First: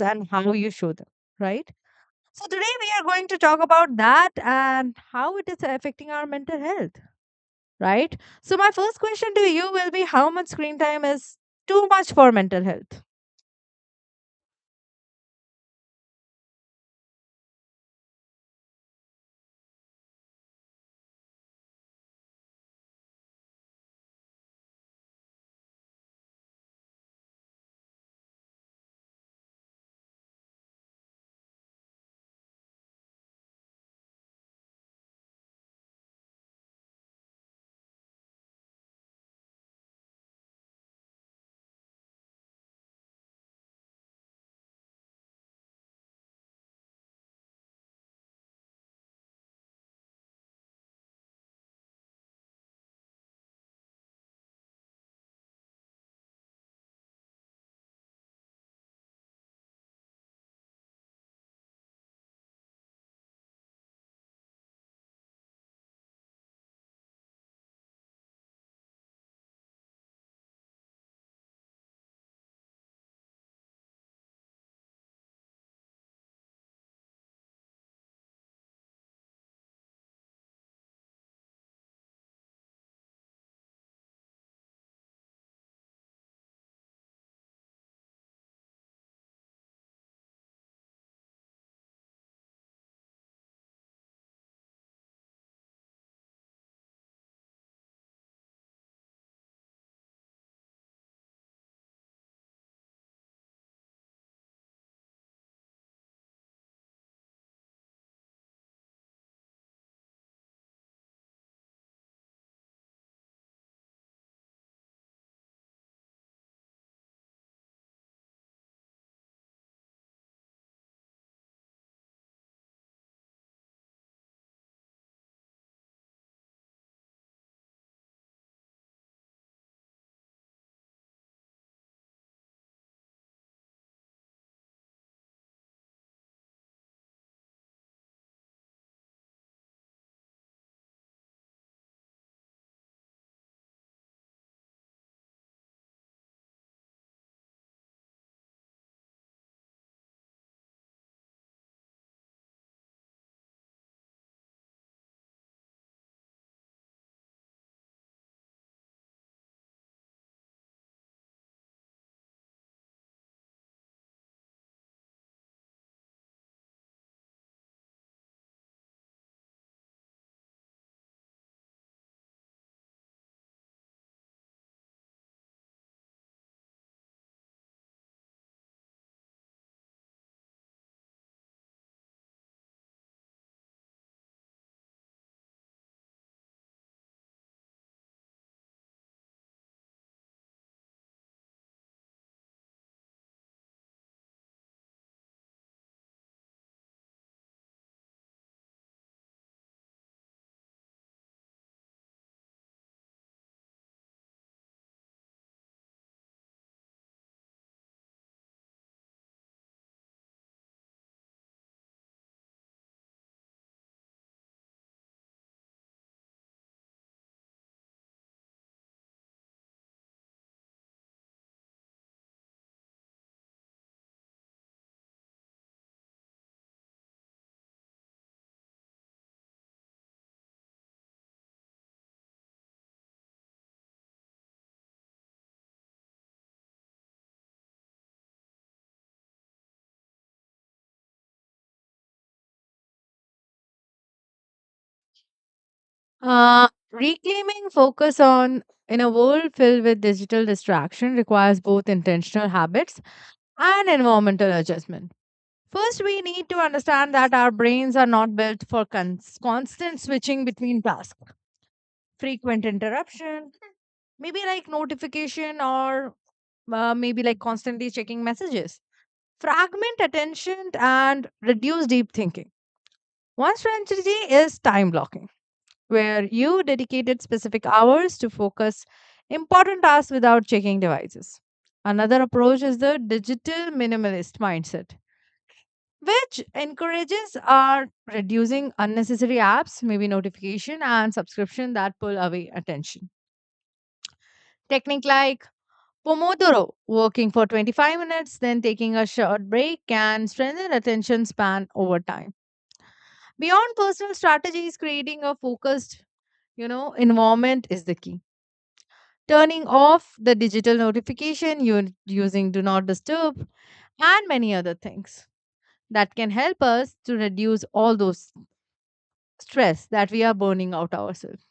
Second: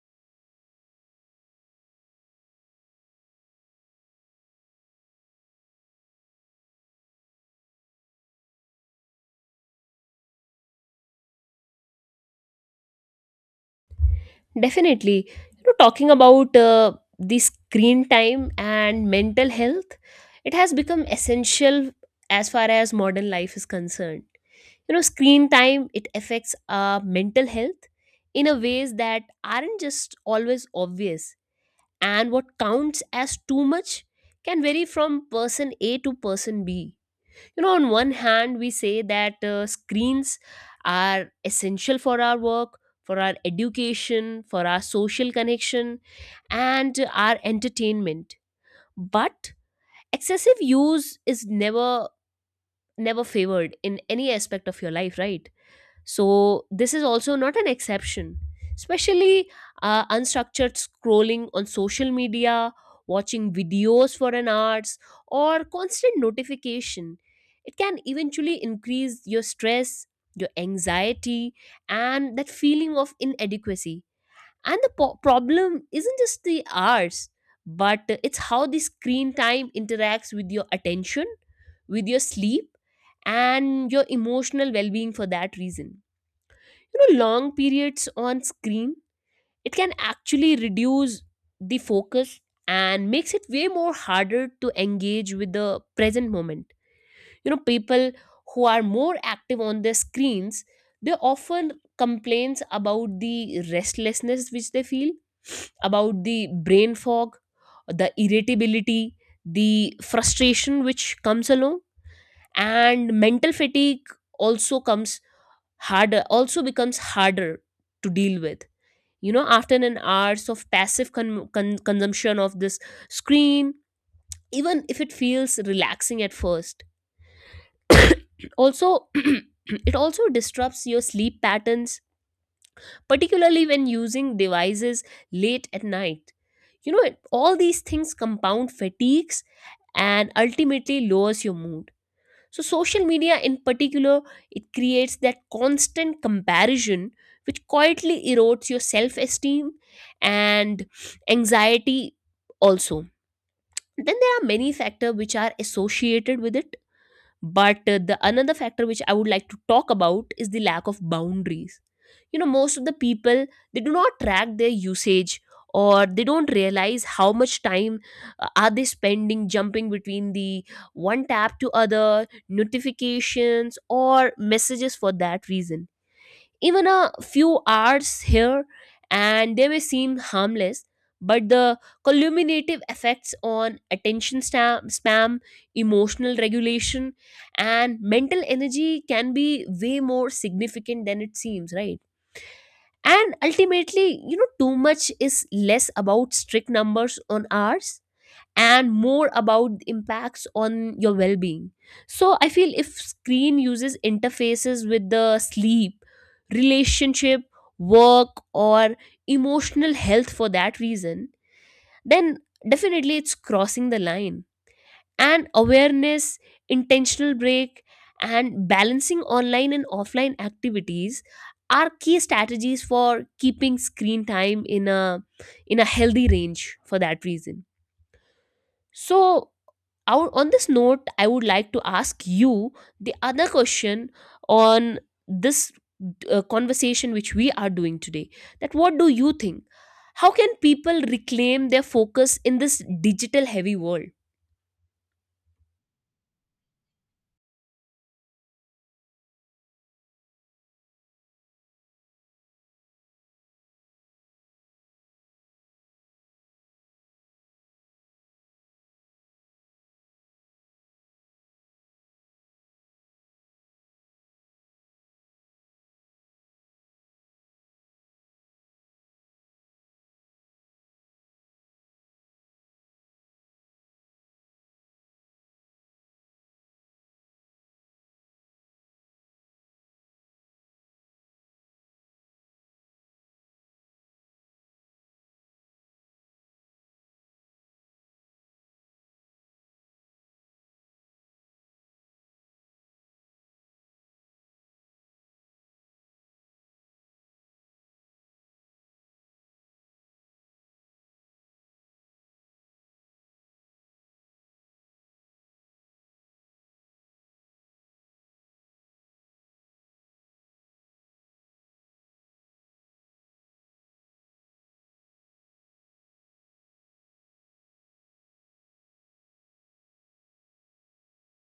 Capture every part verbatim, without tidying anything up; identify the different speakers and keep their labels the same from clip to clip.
Speaker 1: And how you show them, right? So today we are going to talk about that and how it is affecting our mental health, right? So my first question to you will be how much screen time is too much for mental health?
Speaker 2: Definitely. You know, talking about uh, the screen time and mental health, it has become essential as far as modern life is concerned. You know, screen time it affects our mental health in a ways that aren't just always obvious, and what counts as too much can vary from person A to person B. You know, on one hand we say that uh, screens are essential for our work, for our education, for our social connection, and our entertainment, but excessive use is never never favored in any aspect of your life, right? So this is also not an exception, especially uh, unstructured scrolling on social media, watching videos for an hours, or constant notification. It can eventually increase your stress, your anxiety, and that feeling of inadequacy. And the po- problem isn't just the hours, but it's how the screen time interacts with your attention, with your sleep, and your emotional well being. For that reason, you know, long periods on screen, it can actually reduce the focus and makes it way more harder to engage with the present moment. You know, people who are more active on their screens, they often complains about the restlessness which they feel about the brain fog, the irritability, the frustration which comes along, and mental fatigue also comes harder, also becomes harder to deal with. You know, after an hours of passive con- con- consumption of this screen, even if it feels relaxing at first, also it also disrupts your sleep patterns, particularly when using devices late at night. You know, it- all these things compound fatigues and ultimately lowers your mood. So social media in particular, it creates that constant comparison which quietly erodes your self esteem and anxiety also. Then there are many factors which are associated with it, but uh, the another factor which I would like to talk about is the lack of boundaries. You know, most of the people, they do not track their usage or they don't realize how much time uh, are they spending jumping between the one tab to other notifications or messages. For that reason, even a few hours here and they may seem harmless, but the cumulative effects on attention sta- spam, emotional regulation, and mental energy can be way more significant than it seems, right? And ultimately, you know, too much is less about strict numbers on hours and more about the impacts on your well-being. So I feel if screen uses interfaces with the sleep, relationship, work, or emotional health, for that reason, then definitely it's crossing the line. And awareness, intentional break, and balancing online and offline activities are key strategies for keeping screen time in a in a healthy range. For that reason, so, out on this note, I would like to ask you the other question on this uh, conversation which we are doing today. That what do you think? How can people reclaim their focus in this digital heavy world?
Speaker 1: Uh, reclaiming focus on in a world filled with digital distraction requires both intentional habits and environmental adjustment. First, we need to understand that our brains are not built for cons- constant switching between tasks. Frequent interruption maybe like notification or uh, maybe like constantly checking messages fragment attention and reduce deep thinking. One strategy is time blocking, where you dedicated specific hours to focus important tasks without checking devices. Another approach is the digital minimalist mindset, which encourages are reducing unnecessary apps, maybe notification and subscription that pull away attention. Technique like Pomodoro, working for twenty-five minutes, then taking a short break can strengthen attention span over time. Beyond personal strategies, creating a focused, you know, environment is the key. Turning off the digital notification, you using do not disturb and many other things that can help us to reduce all those stress that we are burning out ourselves.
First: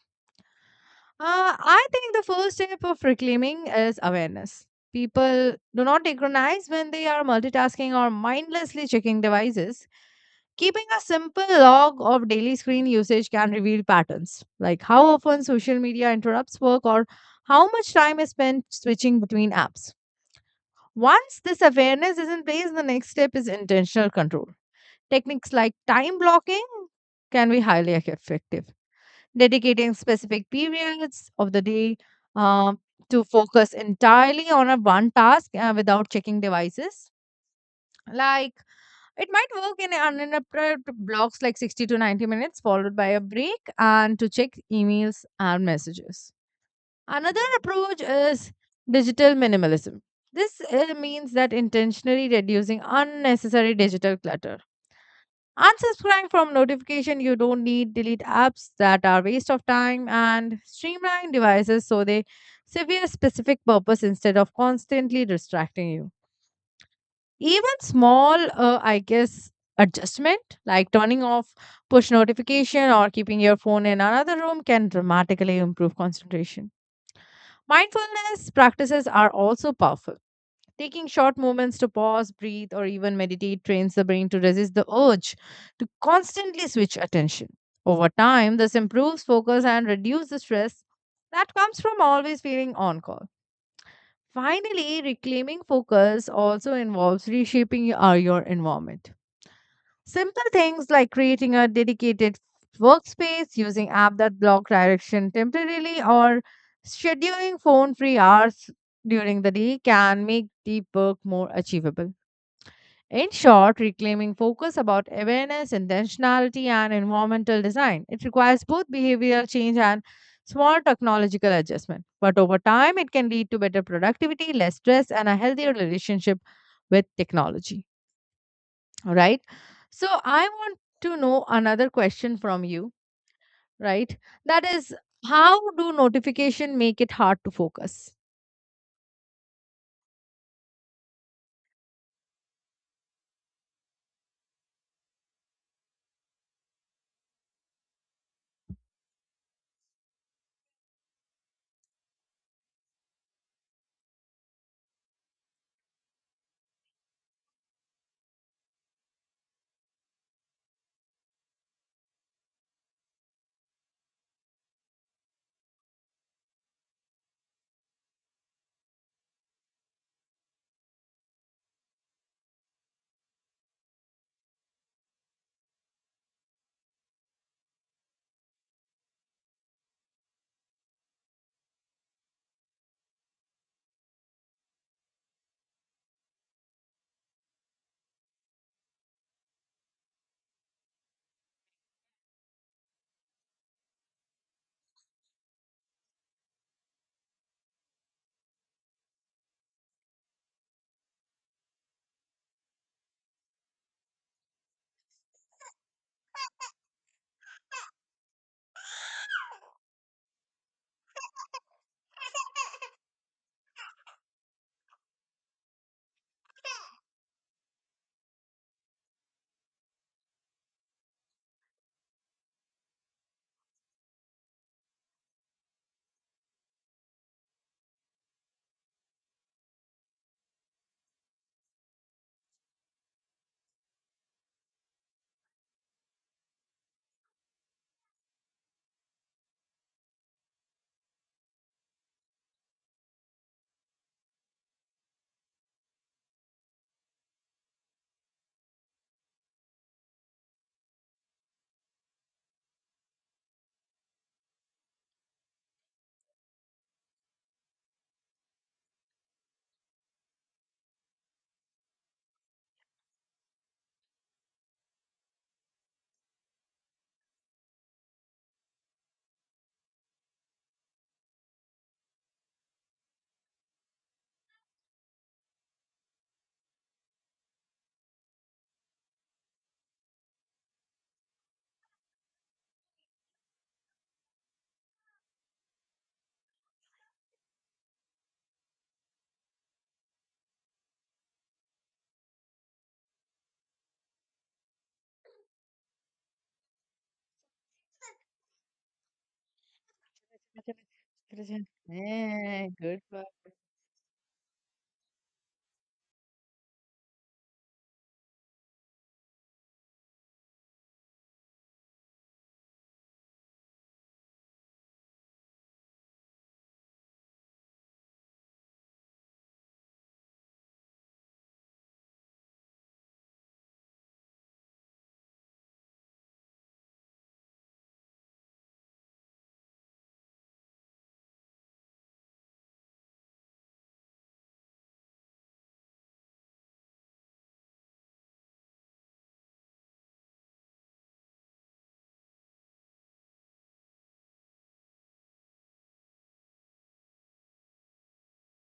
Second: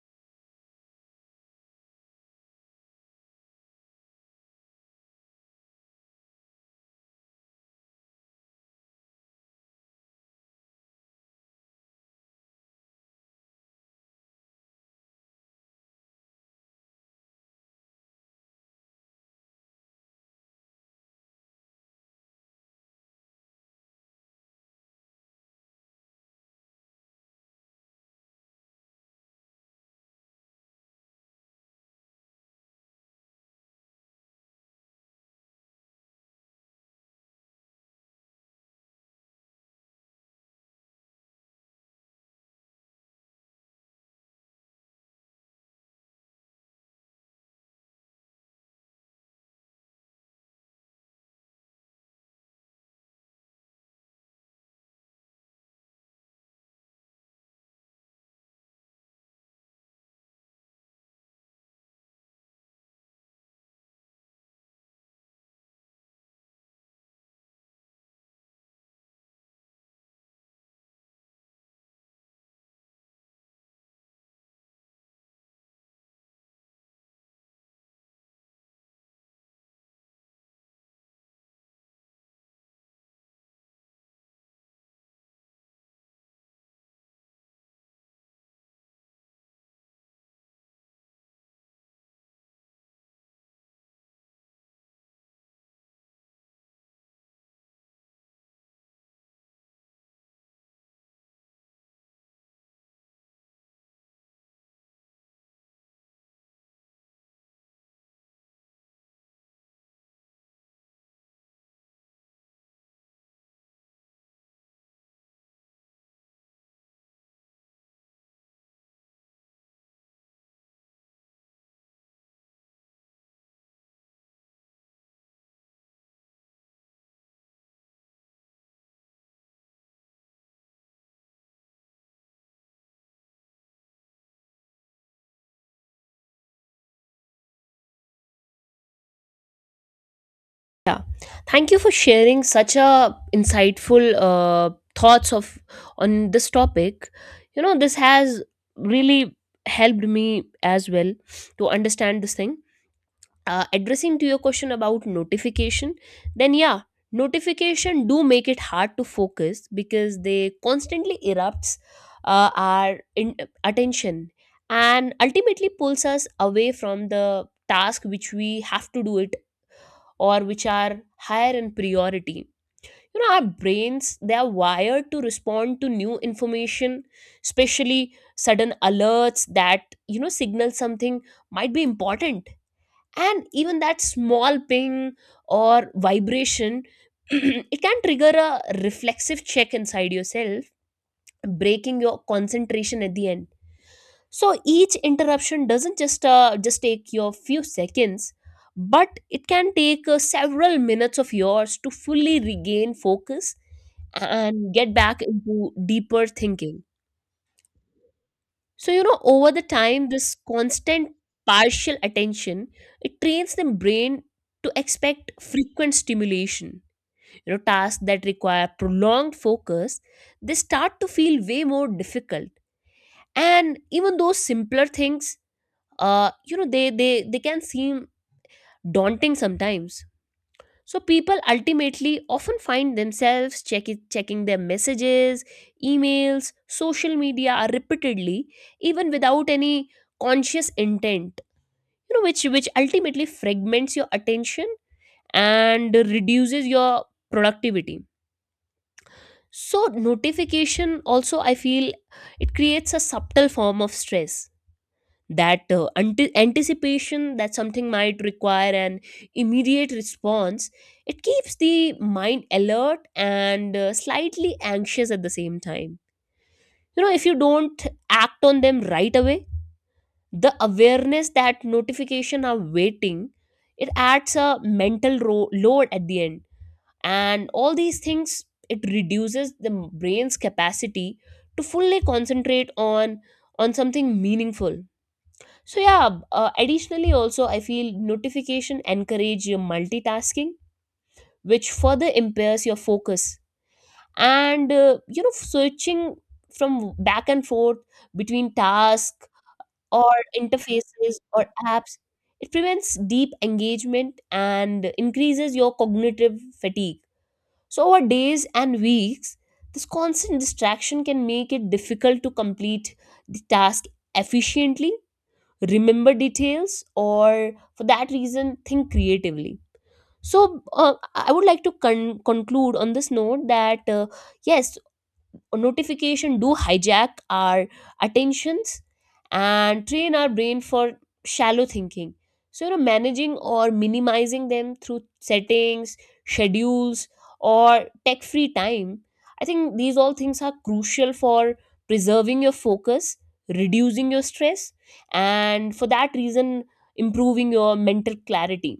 Speaker 1: Uh, I think the first step of reclaiming is awareness. People do not recognize when they are multitasking or mindlessly checking devices. Keeping a simple log of daily screen usage can reveal patterns, like how often social media interrupts work or how much time is spent switching between apps. Once this awareness is in place, the next step is intentional control. Techniques like time blocking can be highly effective, dedicating specific periods of the day, um, to focus entirely on a one task uh, without checking devices. Like, it might work in uninterrupted blocks like sixty to ninety minutes, followed by a break and to check emails and messages. Another approach is digital minimalism. This uh, means that intentionally reducing unnecessary digital clutter. Unsubscribe from notification you don't need, delete apps that are waste of time, and streamline devices so they serve a specific purpose instead of constantly distracting you. Even small uh, I guess adjustment like turning off push notification or keeping your phone in another room can dramatically improve concentration. Mindfulness practices are also powerful. Taking short moments to pause, breathe, or even meditate trains the brain to resist the urge to constantly switch attention. Over time, this improves focus and reduces the stress that comes from always feeling on call. Finally, reclaiming focus also involves reshaping your, uh, your environment. Simple things like creating a dedicated workspace, using app that block direction temporarily, or scheduling phone-free hours during the day can make deep work more achievable. In short, reclaiming focus about awareness, intentionality, and environmental design. It requires both behavioral change and small technological adjustment. But over time, it can lead to better productivity, less stress, and a healthier relationship with technology. All right. So, I want to know another question from you, right? That is, how do notification make it hard to focus?
Speaker 2: Yeah, thank you for sharing such a insightful uh, thoughts of on this topic. You know, this has really helped me as well to understand this thing. Uh, addressing to your question about notification, then yeah, notification do make it hard to focus because they constantly erupts uh, our in- attention and ultimately pulls us away from the task which we have to do it or which are higher in priority. You know, our brains, they are wired to respond to new information, especially sudden alerts that, you know, signal something might be important. And even that small ping or vibration it can trigger a reflexive check inside yourself, breaking your concentration at the end. So each interruption doesn't just uh, just take your few seconds, but it can take uh, several minutes of yours to fully regain focus and get back into deeper thinking. So, you know, over the time, this constant partial attention, it trains the brain to expect frequent stimulation. You know, tasks that require prolonged focus, they start to feel way more difficult. And even those simpler things, uh, you know, they they they can seem daunting sometimes. So people ultimately often find themselves check checking their messages, emails, social media repeatedly, even without any conscious intent. You know, which which ultimately fragments your attention and reduces your productivity. So notification also I feel it creates a subtle form of stress, that uh, anti- anticipation that something might require an immediate response. It keeps the mind alert and uh, slightly anxious at the same time. You know, if you don't act on them right away, the awareness that notification are waiting, it adds a mental ro- load at the end. And all these things, it reduces the brain's capacity to fully concentrate on on something meaningful. So yeah, uh, additionally also I feel notification encourage your multitasking, which further impairs your focus. And uh, you know, switching from back and forth between tasks or
Speaker 1: Yeah.
Speaker 2: interfaces or apps, it prevents
Speaker 1: Good one.
Speaker 2: deep engagement and increases your cognitive fatigue. So over days and weeks, this constant distraction can make it difficult to complete the task efficiently, remember details, or for that reason think creatively. So uh, i would like to con- conclude on this note that uh, yes, notification do hijack our attentions and train our brain for shallow thinking. So, you know, managing or minimizing them through settings, schedules, or tech free time, I think these all things are crucial for preserving your focus, reducing your stress, and for that reason improving your mental clarity.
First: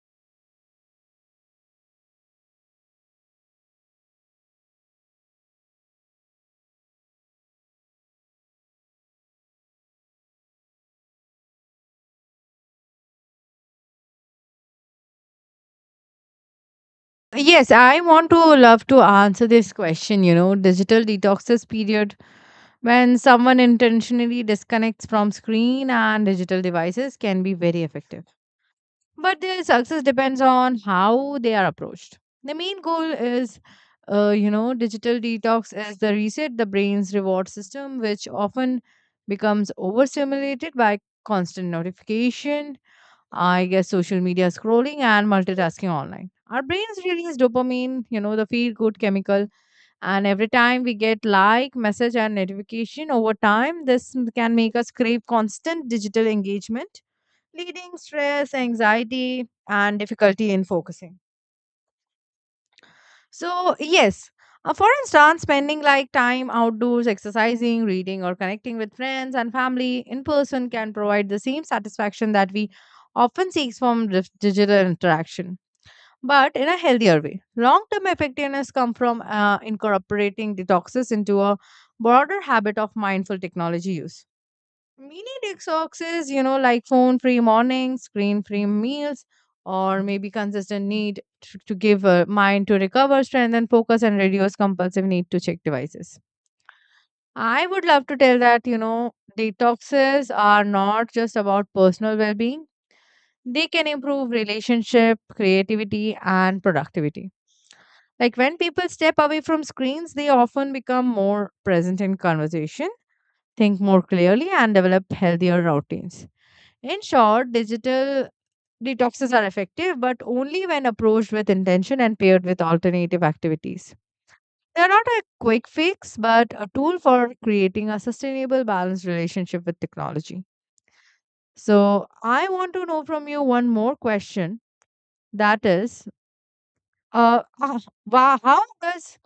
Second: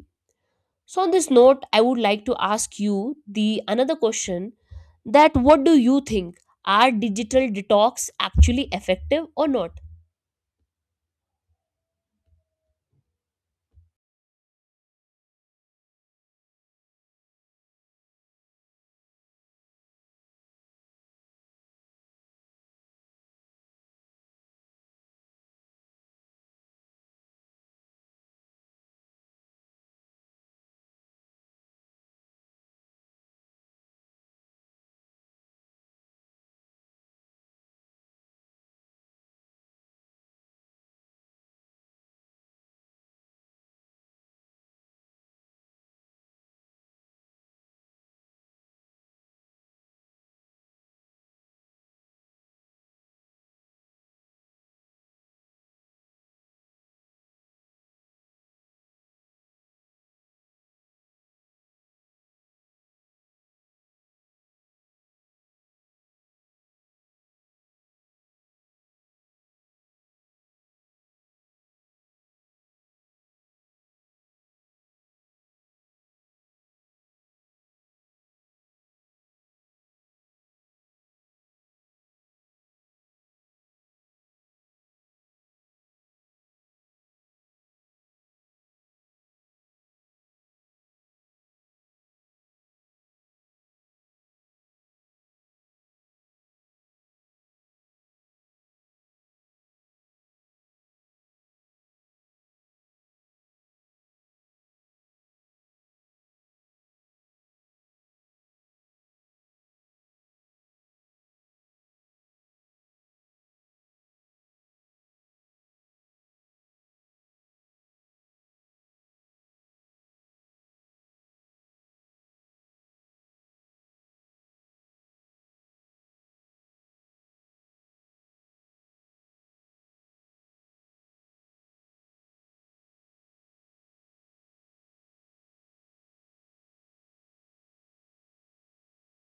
Speaker 2: So on this note, I would like to ask you the another question that what do you think? Are digital detox actually effective or not?
Speaker 1: Yes, I want to love to answer this question. You know, digital detoxes period when someone intentionally disconnects from screen and digital devices can be very effective. But their success depends on how they are approached. The main goal is, uh, you know, digital detox is the reset the brain's reward system, which often becomes overstimulated by constant notification, I guess social media scrolling and multitasking online. Our brains release dopamine, you know, the feel good chemical. And every time we get like, message, and notification over time, this m- can make us crave constant digital engagement, leading stress, anxiety, and difficulty in focusing. So, yes, uh, for instance, spending like time outdoors, exercising, reading, or connecting with friends and family in person can provide the same satisfaction that we often seeks from dif- digital interaction, but in a healthier way. Long term effectiveness comes from uh, incorporating detoxes into a broader habit of mindful technology use. Mini detoxes, you know, like phone free mornings, screen free meals, or maybe consistent need to, to give a mind to recover, strengthen focus, and reduce compulsive need to check devices. I would love to tell that, you know, detoxes are not just about personal well being, they can improve relationship, creativity, and productivity, like when people step away from screens, they often become more present in conversation, think more clearly, and develop healthier routines. In short, digital detoxes are effective, but only when approached with intention and paired with alternative activities. They're not a quick fix, but a tool for creating a sustainable, balanced relationship with technology. So, I want to know from you one more question, that is, uh, uh, wha- how does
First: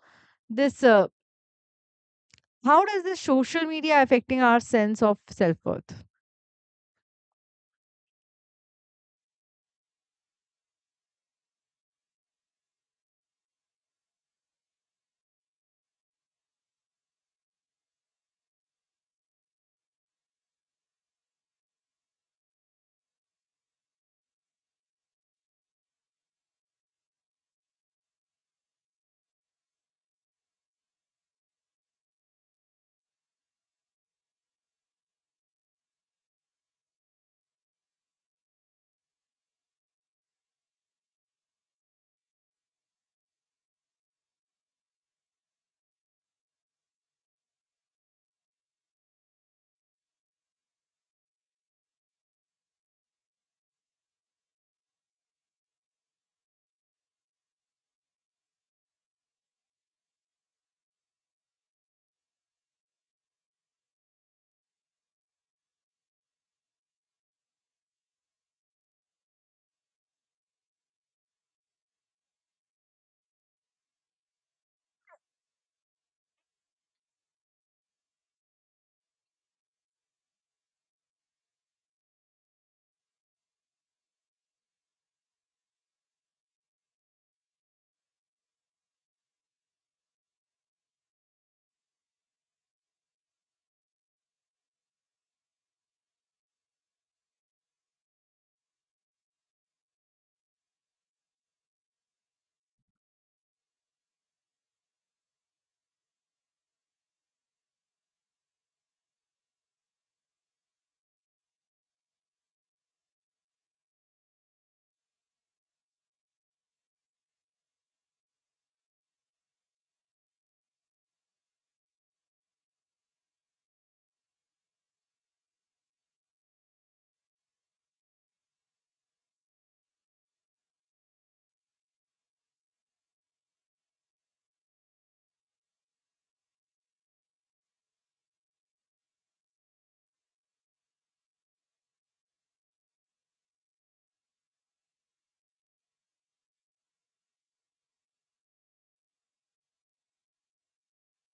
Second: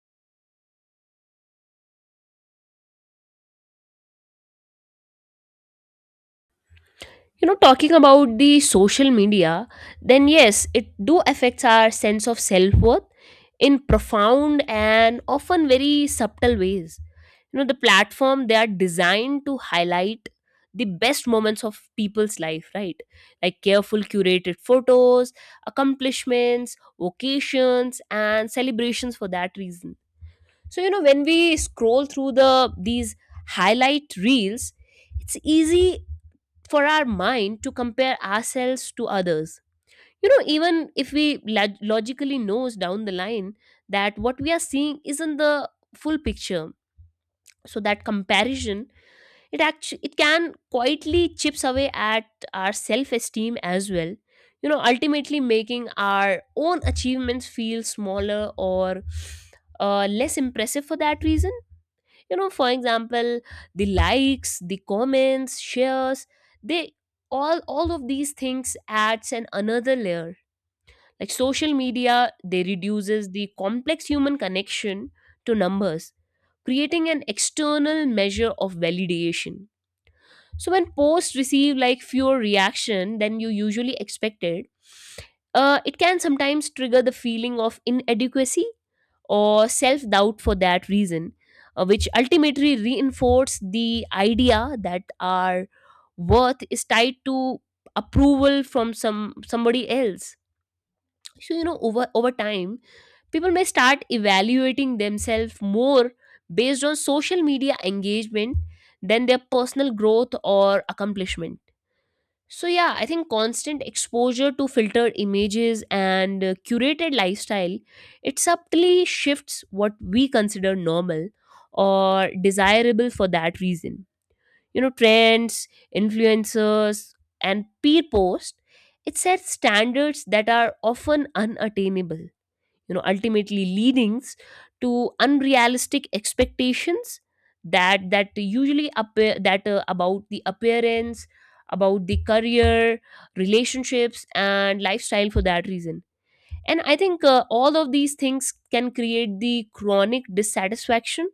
Speaker 1: this uh, How does this social media affecting our sense of self-worth?
Speaker 2: You know, talking about the social media, then yes, it do affects our sense of self-worth in profound and often very subtle ways. You know, the platform, they are designed to highlight the best moments of people's life, right? Like careful curated photos, accomplishments, vocations, and celebrations. For that reason, so you know, when we scroll through the these highlight reels, it's easy for our mind to compare ourselves to others. You know, even if we log- logically knows down the line that what we are seeing isn't the full picture. So that comparison, it actually it can quietly chips away at our self esteem as well, you know, ultimately making our own achievements feel smaller or uh, less impressive. For that reason, you know, for example, the likes, the comments, shares, they all all of these things adds an another layer. Like social media, they reduces the complex human connection to numbers, creating an external measure of validation. So when posts receive like fewer reaction than you usually expected, uh, it can sometimes trigger the feeling of inadequacy or self doubt. For that reason, uh, which ultimately reinforce the idea that our worth is tied to approval from some somebody else. So you know, over over time, people may start evaluating themselves more based on social media engagement than their personal growth or accomplishment. So yeah, I think constant exposure to filtered images and uh, curated lifestyle, it subtly shifts what we consider normal or desirable for that reason. You know, trends, influencers, and peer post, it sets standards that are often unattainable, you know, ultimately leading to unrealistic expectations that that usually appear that uh, about the appearance, about the career, relationships, and lifestyle. For that reason, and I think uh, all of these things can create the chronic dissatisfaction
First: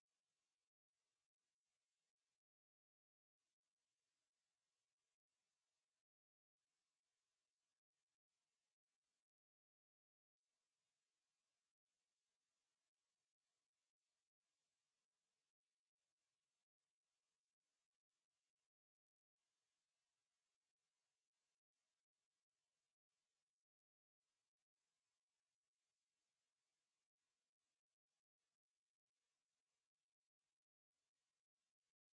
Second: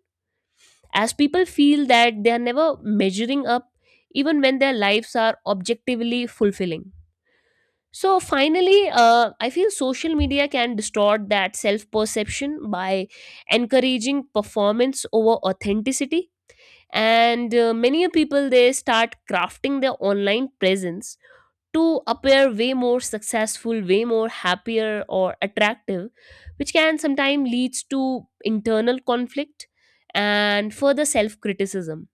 Speaker 2: as people feel that they are never measuring up even when their lives are objectively fulfilling. So finally, uh, I feel social media can distort that self perception by encouraging performance over authenticity. And uh, many people, they start crafting their online presence to appear way more successful, way more happier or attractive, which can sometimes leads to internal conflict and further self criticism.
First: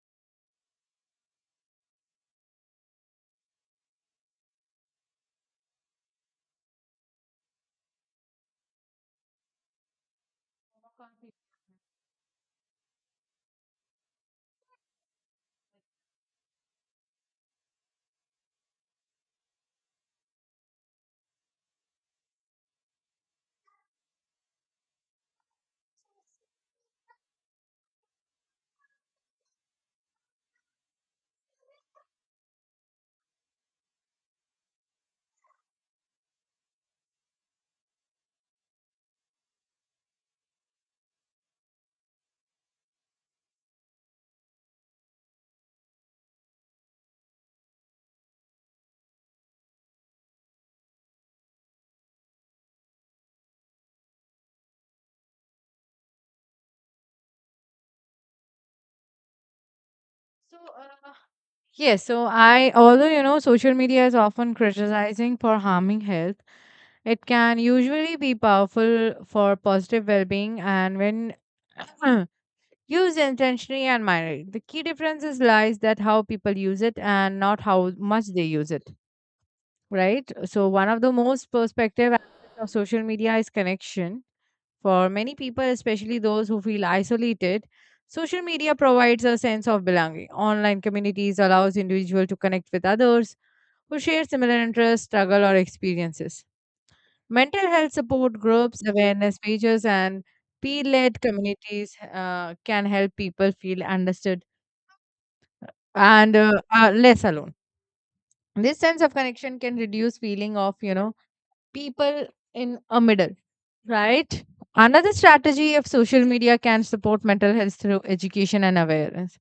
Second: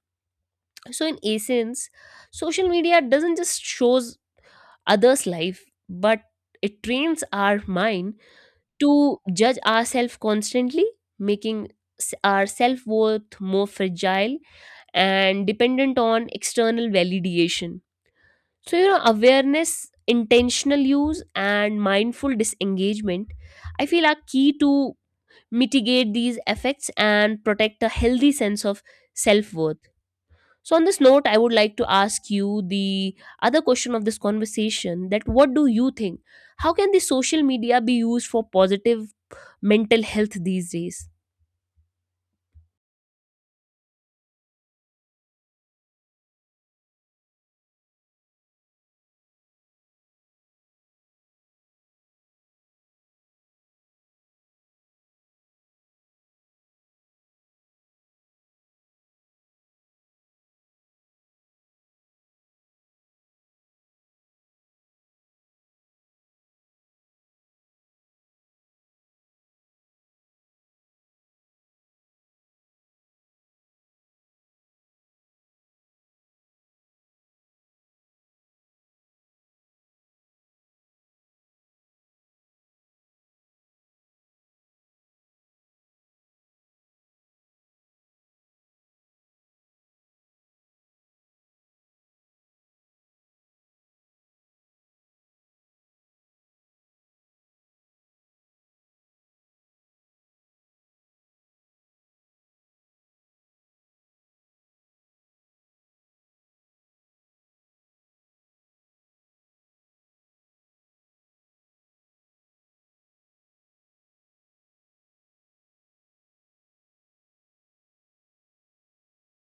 Speaker 2: So in essence, social media doesn't just shows others' life, but it trains our mind to judge ourselves constantly, making s- our self worth more fragile and dependent on external validation. So, you know, awareness, intentional use, and mindful disengagement, I feel are key to mitigate these effects and protect a healthy sense of self worth. So, on this note, I would like to ask you the other question of this conversation that what do you think? How can the social media be used for positive mental health these days?
Speaker 1: So, uh, yes, so I, although you know, social media is often criticizing for harming health, it can usually be powerful for positive well being. And when used intentionally and minded. The key differences lies that how people use it and not how much they use it, right? So one of the most perspective aspects of social media is connection. For many people, especially those who feel isolated, social media provides a sense of belonging. Online communities allows individual to connect with others who share similar interests, struggle, or experiences. Mental health support groups, awareness pages, and peer-led communities uh, can help people feel understood and uh, are less alone. This sense of connection can reduce feeling of, you know, people in a middle, right? Another strategy of social media can support mental health through education and awareness.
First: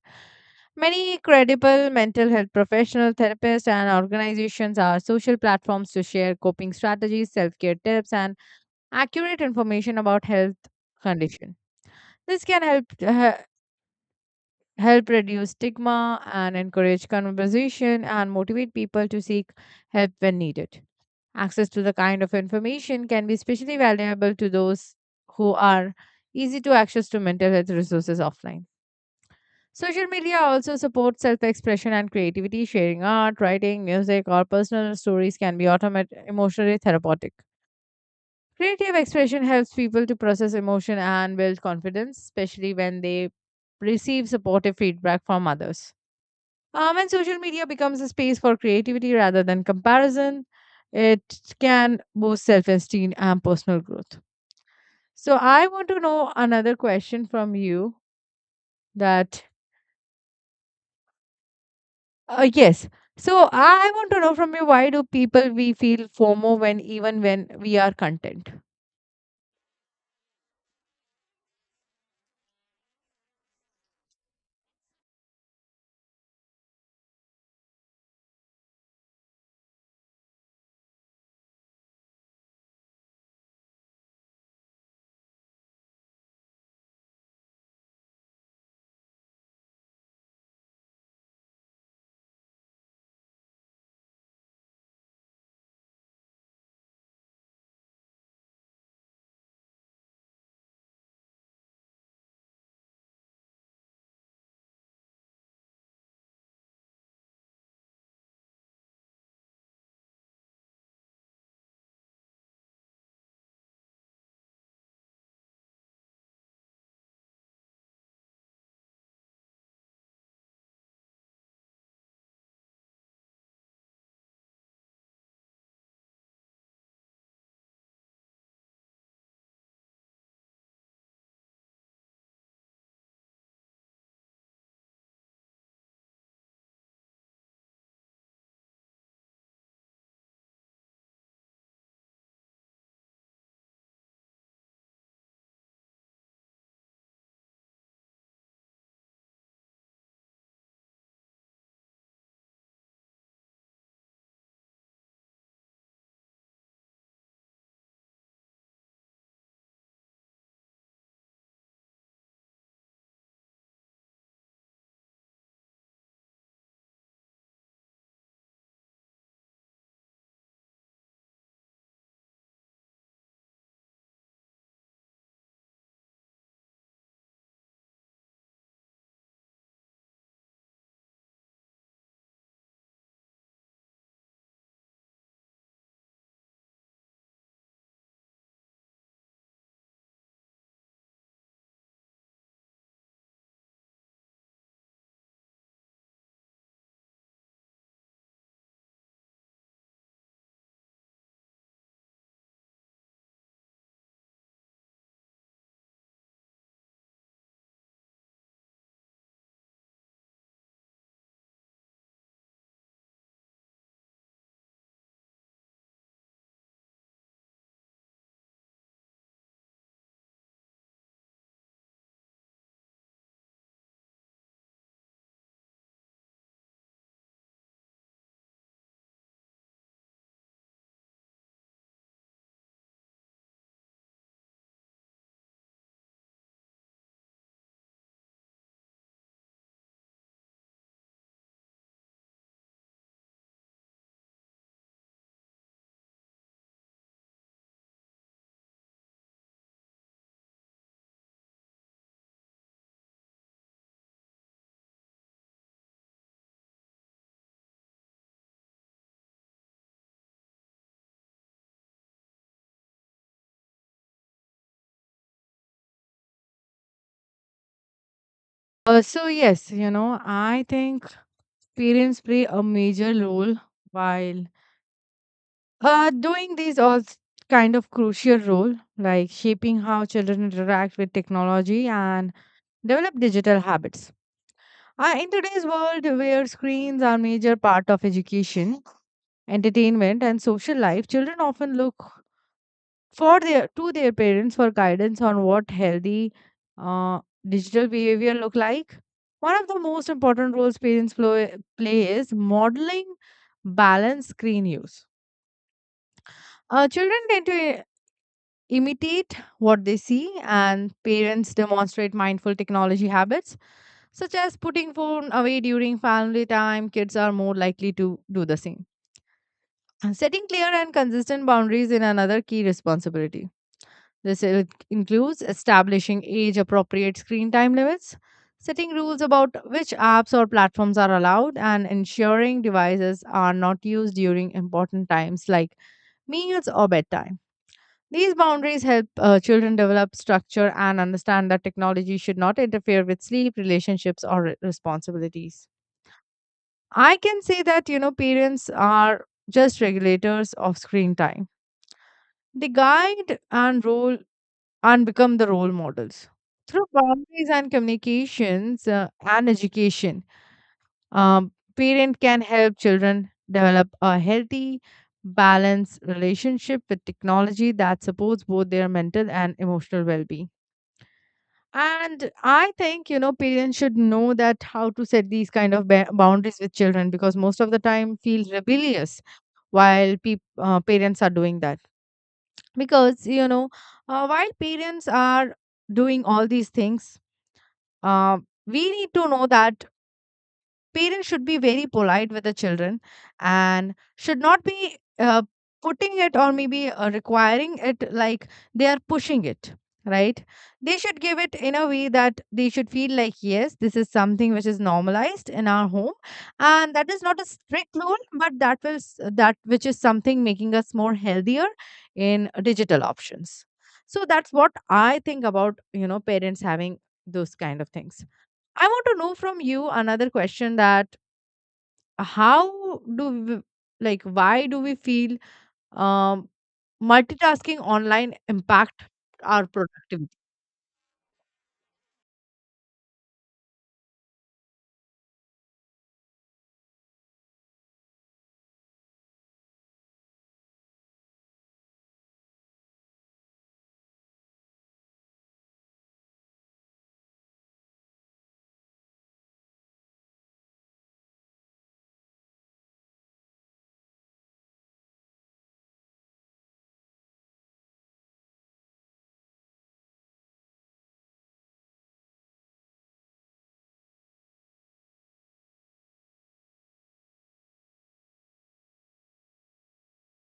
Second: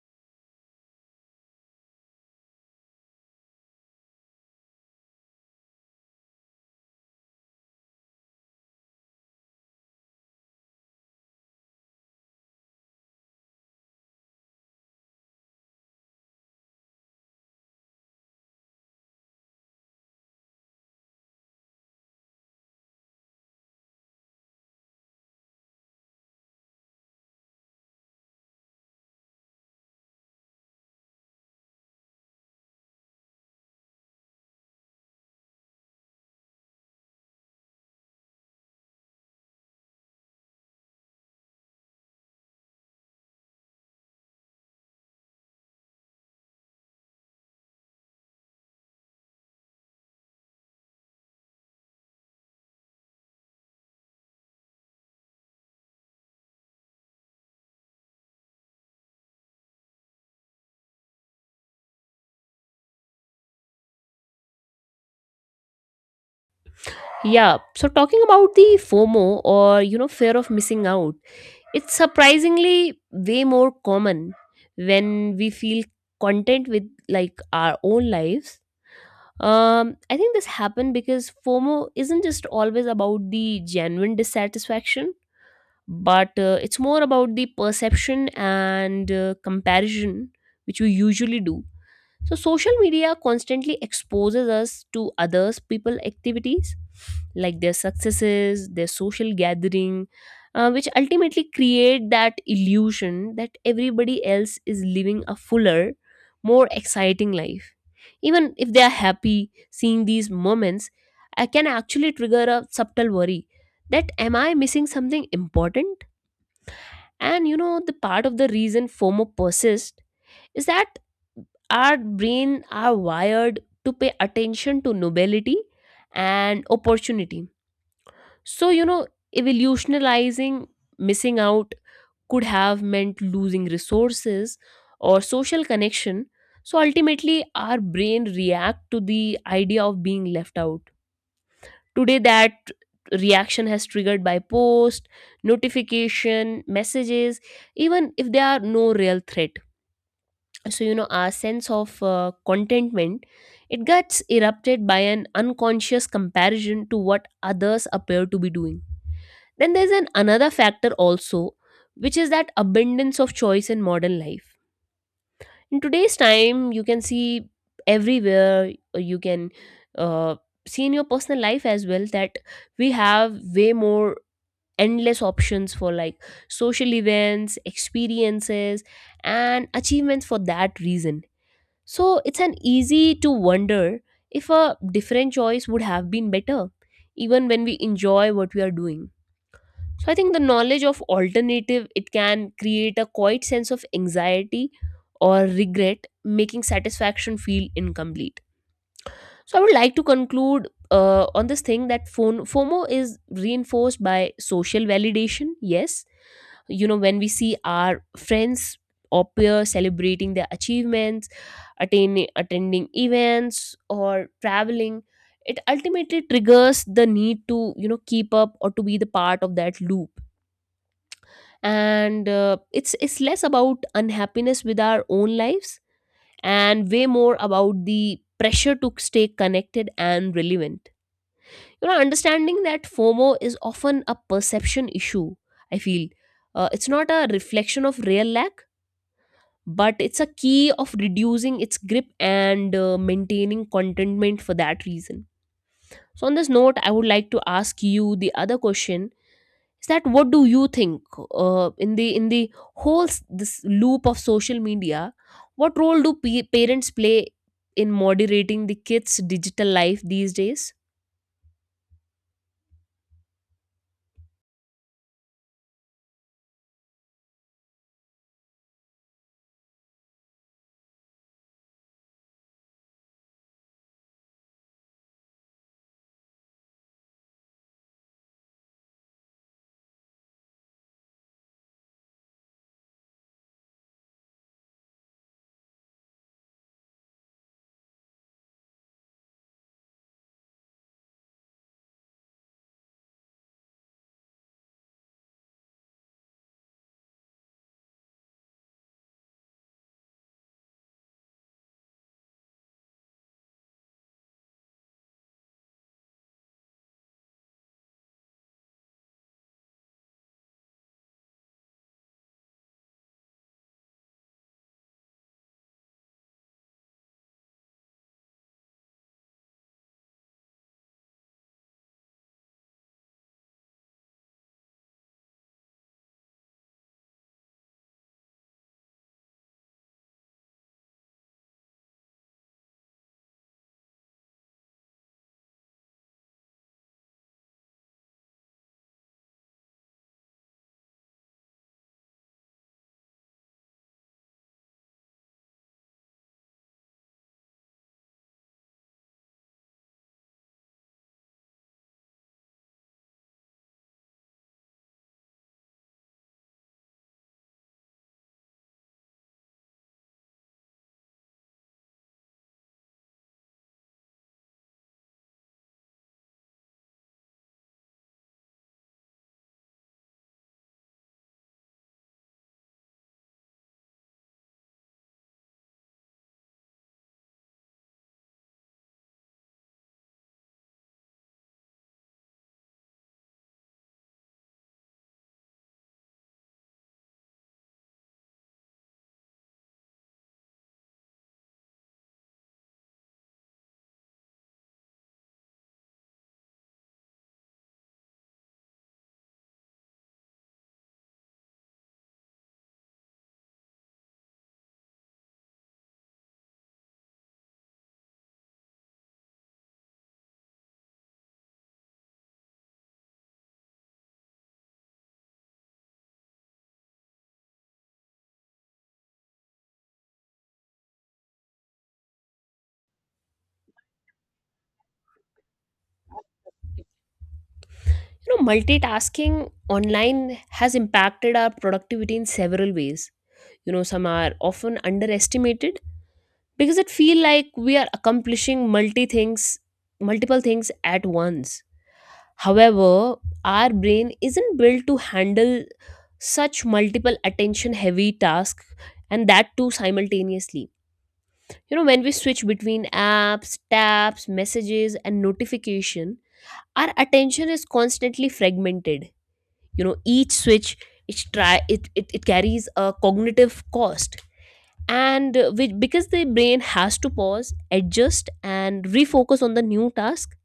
Speaker 1: Many credible mental health professional therapists and organizations are social platforms to share coping strategies, self-care tips, and accurate information about health condition. This can help uh, help reduce stigma and encourage conversation and motivate people to seek help when needed. Access to the kind of information can be especially valuable to those who are easy to access to mental health resources offline. Social media also supports self expression and creativity. Sharing art, writing, music, or personal stories can be automat- emotionally therapeutic. Creative expression helps people to process emotion and build confidence, especially when they receive supportive feedback from others. Um, and social media becomes a space for creativity rather than comparison. It can boost self esteem and personal growth. So, I want to know another question from you that, uh, yes. So, I want to know from you, why do people we feel FOMO when even when
Speaker 2: Yeah,
Speaker 1: we
Speaker 2: so
Speaker 1: are
Speaker 2: talking
Speaker 1: content?
Speaker 2: about the FOMO, or you know, fear of missing out. It's surprisingly way more common when we feel content with like our own lives. Um, I think this happened because FOMO isn't just always about the genuine dissatisfaction, but uh, it's more about the perception and uh, comparison which we usually do. So social media constantly exposes us to others people activities like their successes, their social gathering, uh, which ultimately create that illusion that everybody else is living a fuller, more exciting life. Even if they are happy seeing these moments, I can actually trigger a subtle worry that am I missing something important? And you know, the part of the reason FOMO persists is that our brain are wired to pay attention to novelty and opportunity, so you know, evolutionalizing missing out could have meant losing resources or social connection. So ultimately our brain react to the idea of being left out today, that reaction has triggered by post notification messages, even if there are no real threat. So you know, our sense of uh, contentment, it gets erupted by an unconscious comparison to what others appear to be doing. Then there's an another factor also, which is that abundance of choice in modern life. In today's time you can see everywhere, uh, you can uh, see in your personal life as well that we have way more endless options for like social events, experiences, and achievements for that reason. So it's an easy to wonder if a different choice would have been better, even when we enjoy what we are doing. So I think the knowledge of alternative, it can create a quiet sense of anxiety or regret, making satisfaction feel incomplete. So I would like to conclude uh, on this thing that phone FOMO is reinforced by social validation, yes, you know, when we see our friends or peers celebrating their achievements, attaining attending events or traveling, it ultimately triggers the need to you know keep up or to be the part of that loop. And uh, it's it's less about unhappiness with our own lives and way more about the pressure to stay connected and relevant. You know, understanding that fomo is often a perception issue, I feel uh, it's not a reflection of real lack, but it's a key of reducing its grip and uh, maintaining contentment for that reason. So on this note, I would like to ask you the other question, is that what do you think, uh, in the in the whole s- this loop of social media, what role do p- parents play in moderating the kids digital life these days?
Speaker 1: Uh, so, yes, you know, I think parents play a major role while uh doing these all s- kind of crucial role, like shaping how children interact with technology and develop digital habits. Uh, in today's world where screens are major part of education, entertainment and social life, children often look for their to their parents for guidance on what healthy uh, digital behavior look like. One of the most important roles parents plo- play is modeling balanced screen use. Uh, children tend to imitate what they see, and parents demonstrate mindful technology habits, such as putting phone away during family time. Kids are more likely to do the same. And setting clear and consistent boundaries in another key responsibility. This i- like, includes establishing age appropriate screen time limits, setting rules about which apps or platforms are allowed, and ensuring devices are not used during important times like meals or bedtime. These boundaries help uh, children develop structure and understand that technology should not interfere with sleep, relationships, or re- responsibilities. I can say that, you know, parents are just regulators of screen time. They guide and role and become the role models. Through boundaries and communications uh, and education, um, parent can help children develop a healthy, balanced relationship with technology that supports both their mental and emotional well-being. And I think, you know, parents should know that how to set these kind of ba- boundaries with children because most of the time feel rebellious while peop uh, parents are doing that. Because, you know, uh, while parents are doing all these things, uh, we need to know that parents should be very polite with the children and should not be uh, putting it, or maybe uh, requiring it like they are pushing it, right? They should give it in a way that they should feel like, yes, this is something which is normalized in our home, and that is not a strict rule, but that will s- that which is something making us more healthier in digital options. So that's what I think about, you know, parents having those kind of things. I want to know from you another question, that how do we, like why do we feel um, multitasking
Speaker 2: You
Speaker 1: online
Speaker 2: know,
Speaker 1: impact
Speaker 2: multitasking
Speaker 1: our productivity?
Speaker 2: online has impacted our productivity in several ways. You know, some are often underestimated because it feel like we are accomplishing multi things multiple things at once. However, our brain isn't built to handle such multiple attention heavy tasks, and that too simultaneously. You know, when we switch between apps, tabs, messages and notification, our attention is constantly fragmented. You know, each switch, each try, it, it, it carries a cognitive cost, and uh, which, because the brain has to pause, adjust and refocus on the new task.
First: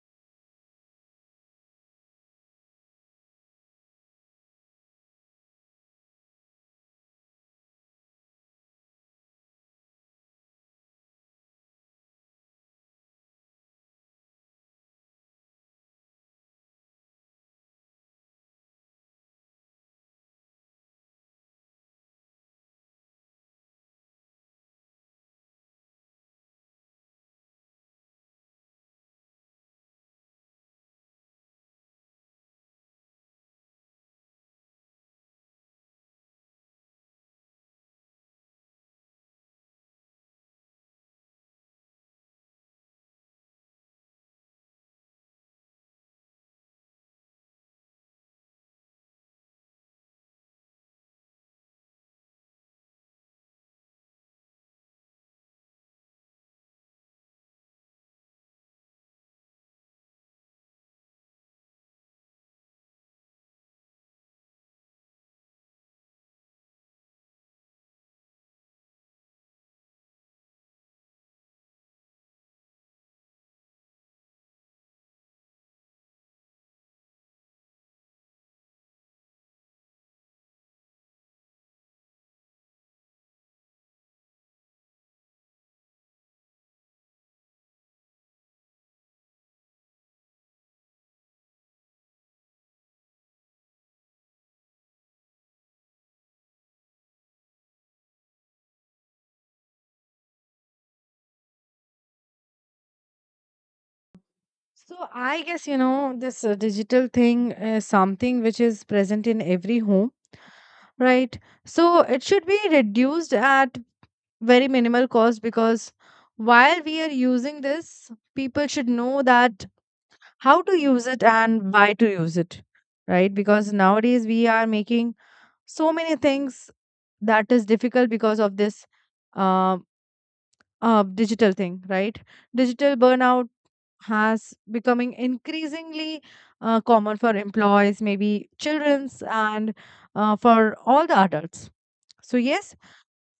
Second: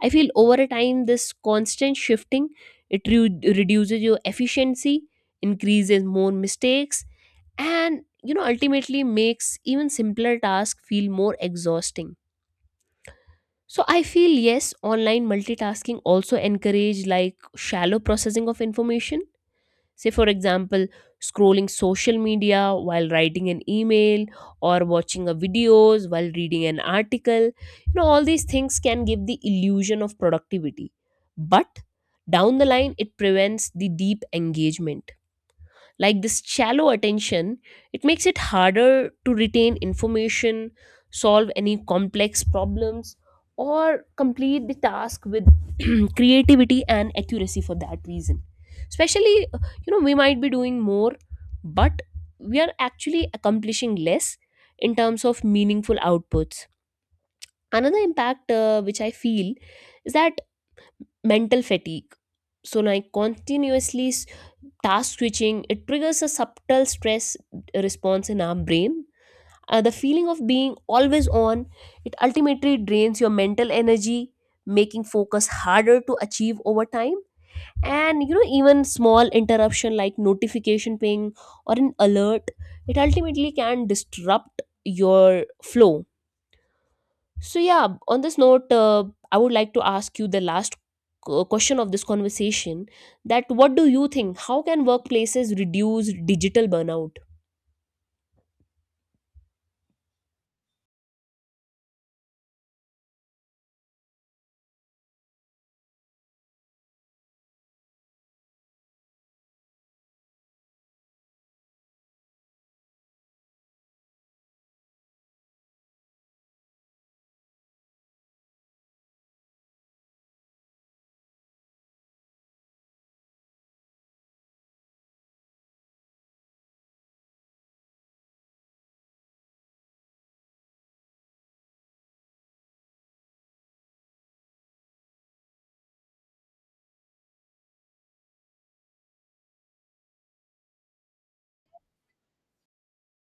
Speaker 2: I feel over a time this constant shifting, it re- reduces your efficiency, increases more mistakes, and you know ultimately makes even simpler tasks feel more exhausting. So I feel yes, online multitasking also encourage like shallow processing of information. Say, for example, scrolling social media while writing an email or watching a videos while reading an article. You know, all these things can give the illusion of productivity. But down the line, it prevents the deep engagement. Like this shallow attention, it makes it harder to retain information, solve any complex problems, or complete the task with creativity and accuracy for that reason. Especially uh, you know, we might be doing more, but we are actually accomplishing less in terms of meaningful outputs. Another impact uh, which I feel is that mental fatigue. So, like continuously s- task switching, it triggers a subtle stress response in our brain. Uh, the feeling of being always on, it ultimately drains your mental energy, making focus harder to achieve over time. And you know, even small interruption like notification ping or an alert, it ultimately can disrupt your flow. So, yeah, on this note, uh, I would like to ask you the last q- question of this conversation, that what do you think? How can workplaces reduce digital burnout?
Speaker 1: So I guess you know this uh, digital thing is something which is present in every home, right? So it should be reduced at very minimal cost, because while we are using this, people should know that how to use it and why to use it, right? Because nowadays we are making so many things that is difficult because of this uh, uh, digital thing, right? Digital burnout has becoming increasingly uh, common for employees, maybe children's and uh, for all the adults. So yes,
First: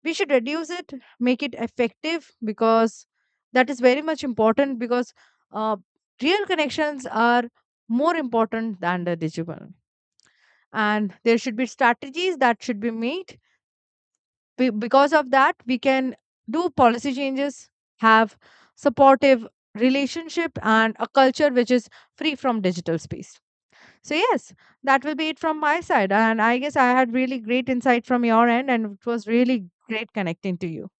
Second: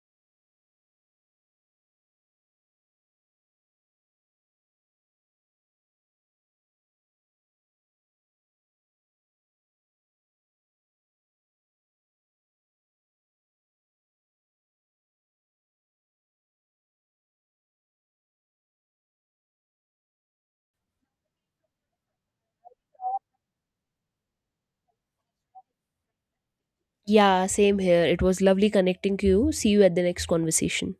Speaker 1: we should reduce it, make it effective, because that is very much important, because uh, real connections are more important than the digital. And there should be strategies that should be made. Be- because of that, we can do policy changes, have supportive relationship, and a culture which is free from digital space. So yes, that will be it from my side. And I guess I had really
Speaker 2: Yeah,
Speaker 1: great
Speaker 2: same here.
Speaker 1: insight
Speaker 2: It
Speaker 1: from
Speaker 2: was
Speaker 1: your end,
Speaker 2: lovely
Speaker 1: and it
Speaker 2: connecting to
Speaker 1: was
Speaker 2: you.
Speaker 1: really
Speaker 2: See you at the
Speaker 1: great
Speaker 2: next
Speaker 1: connecting to you.
Speaker 2: conversation.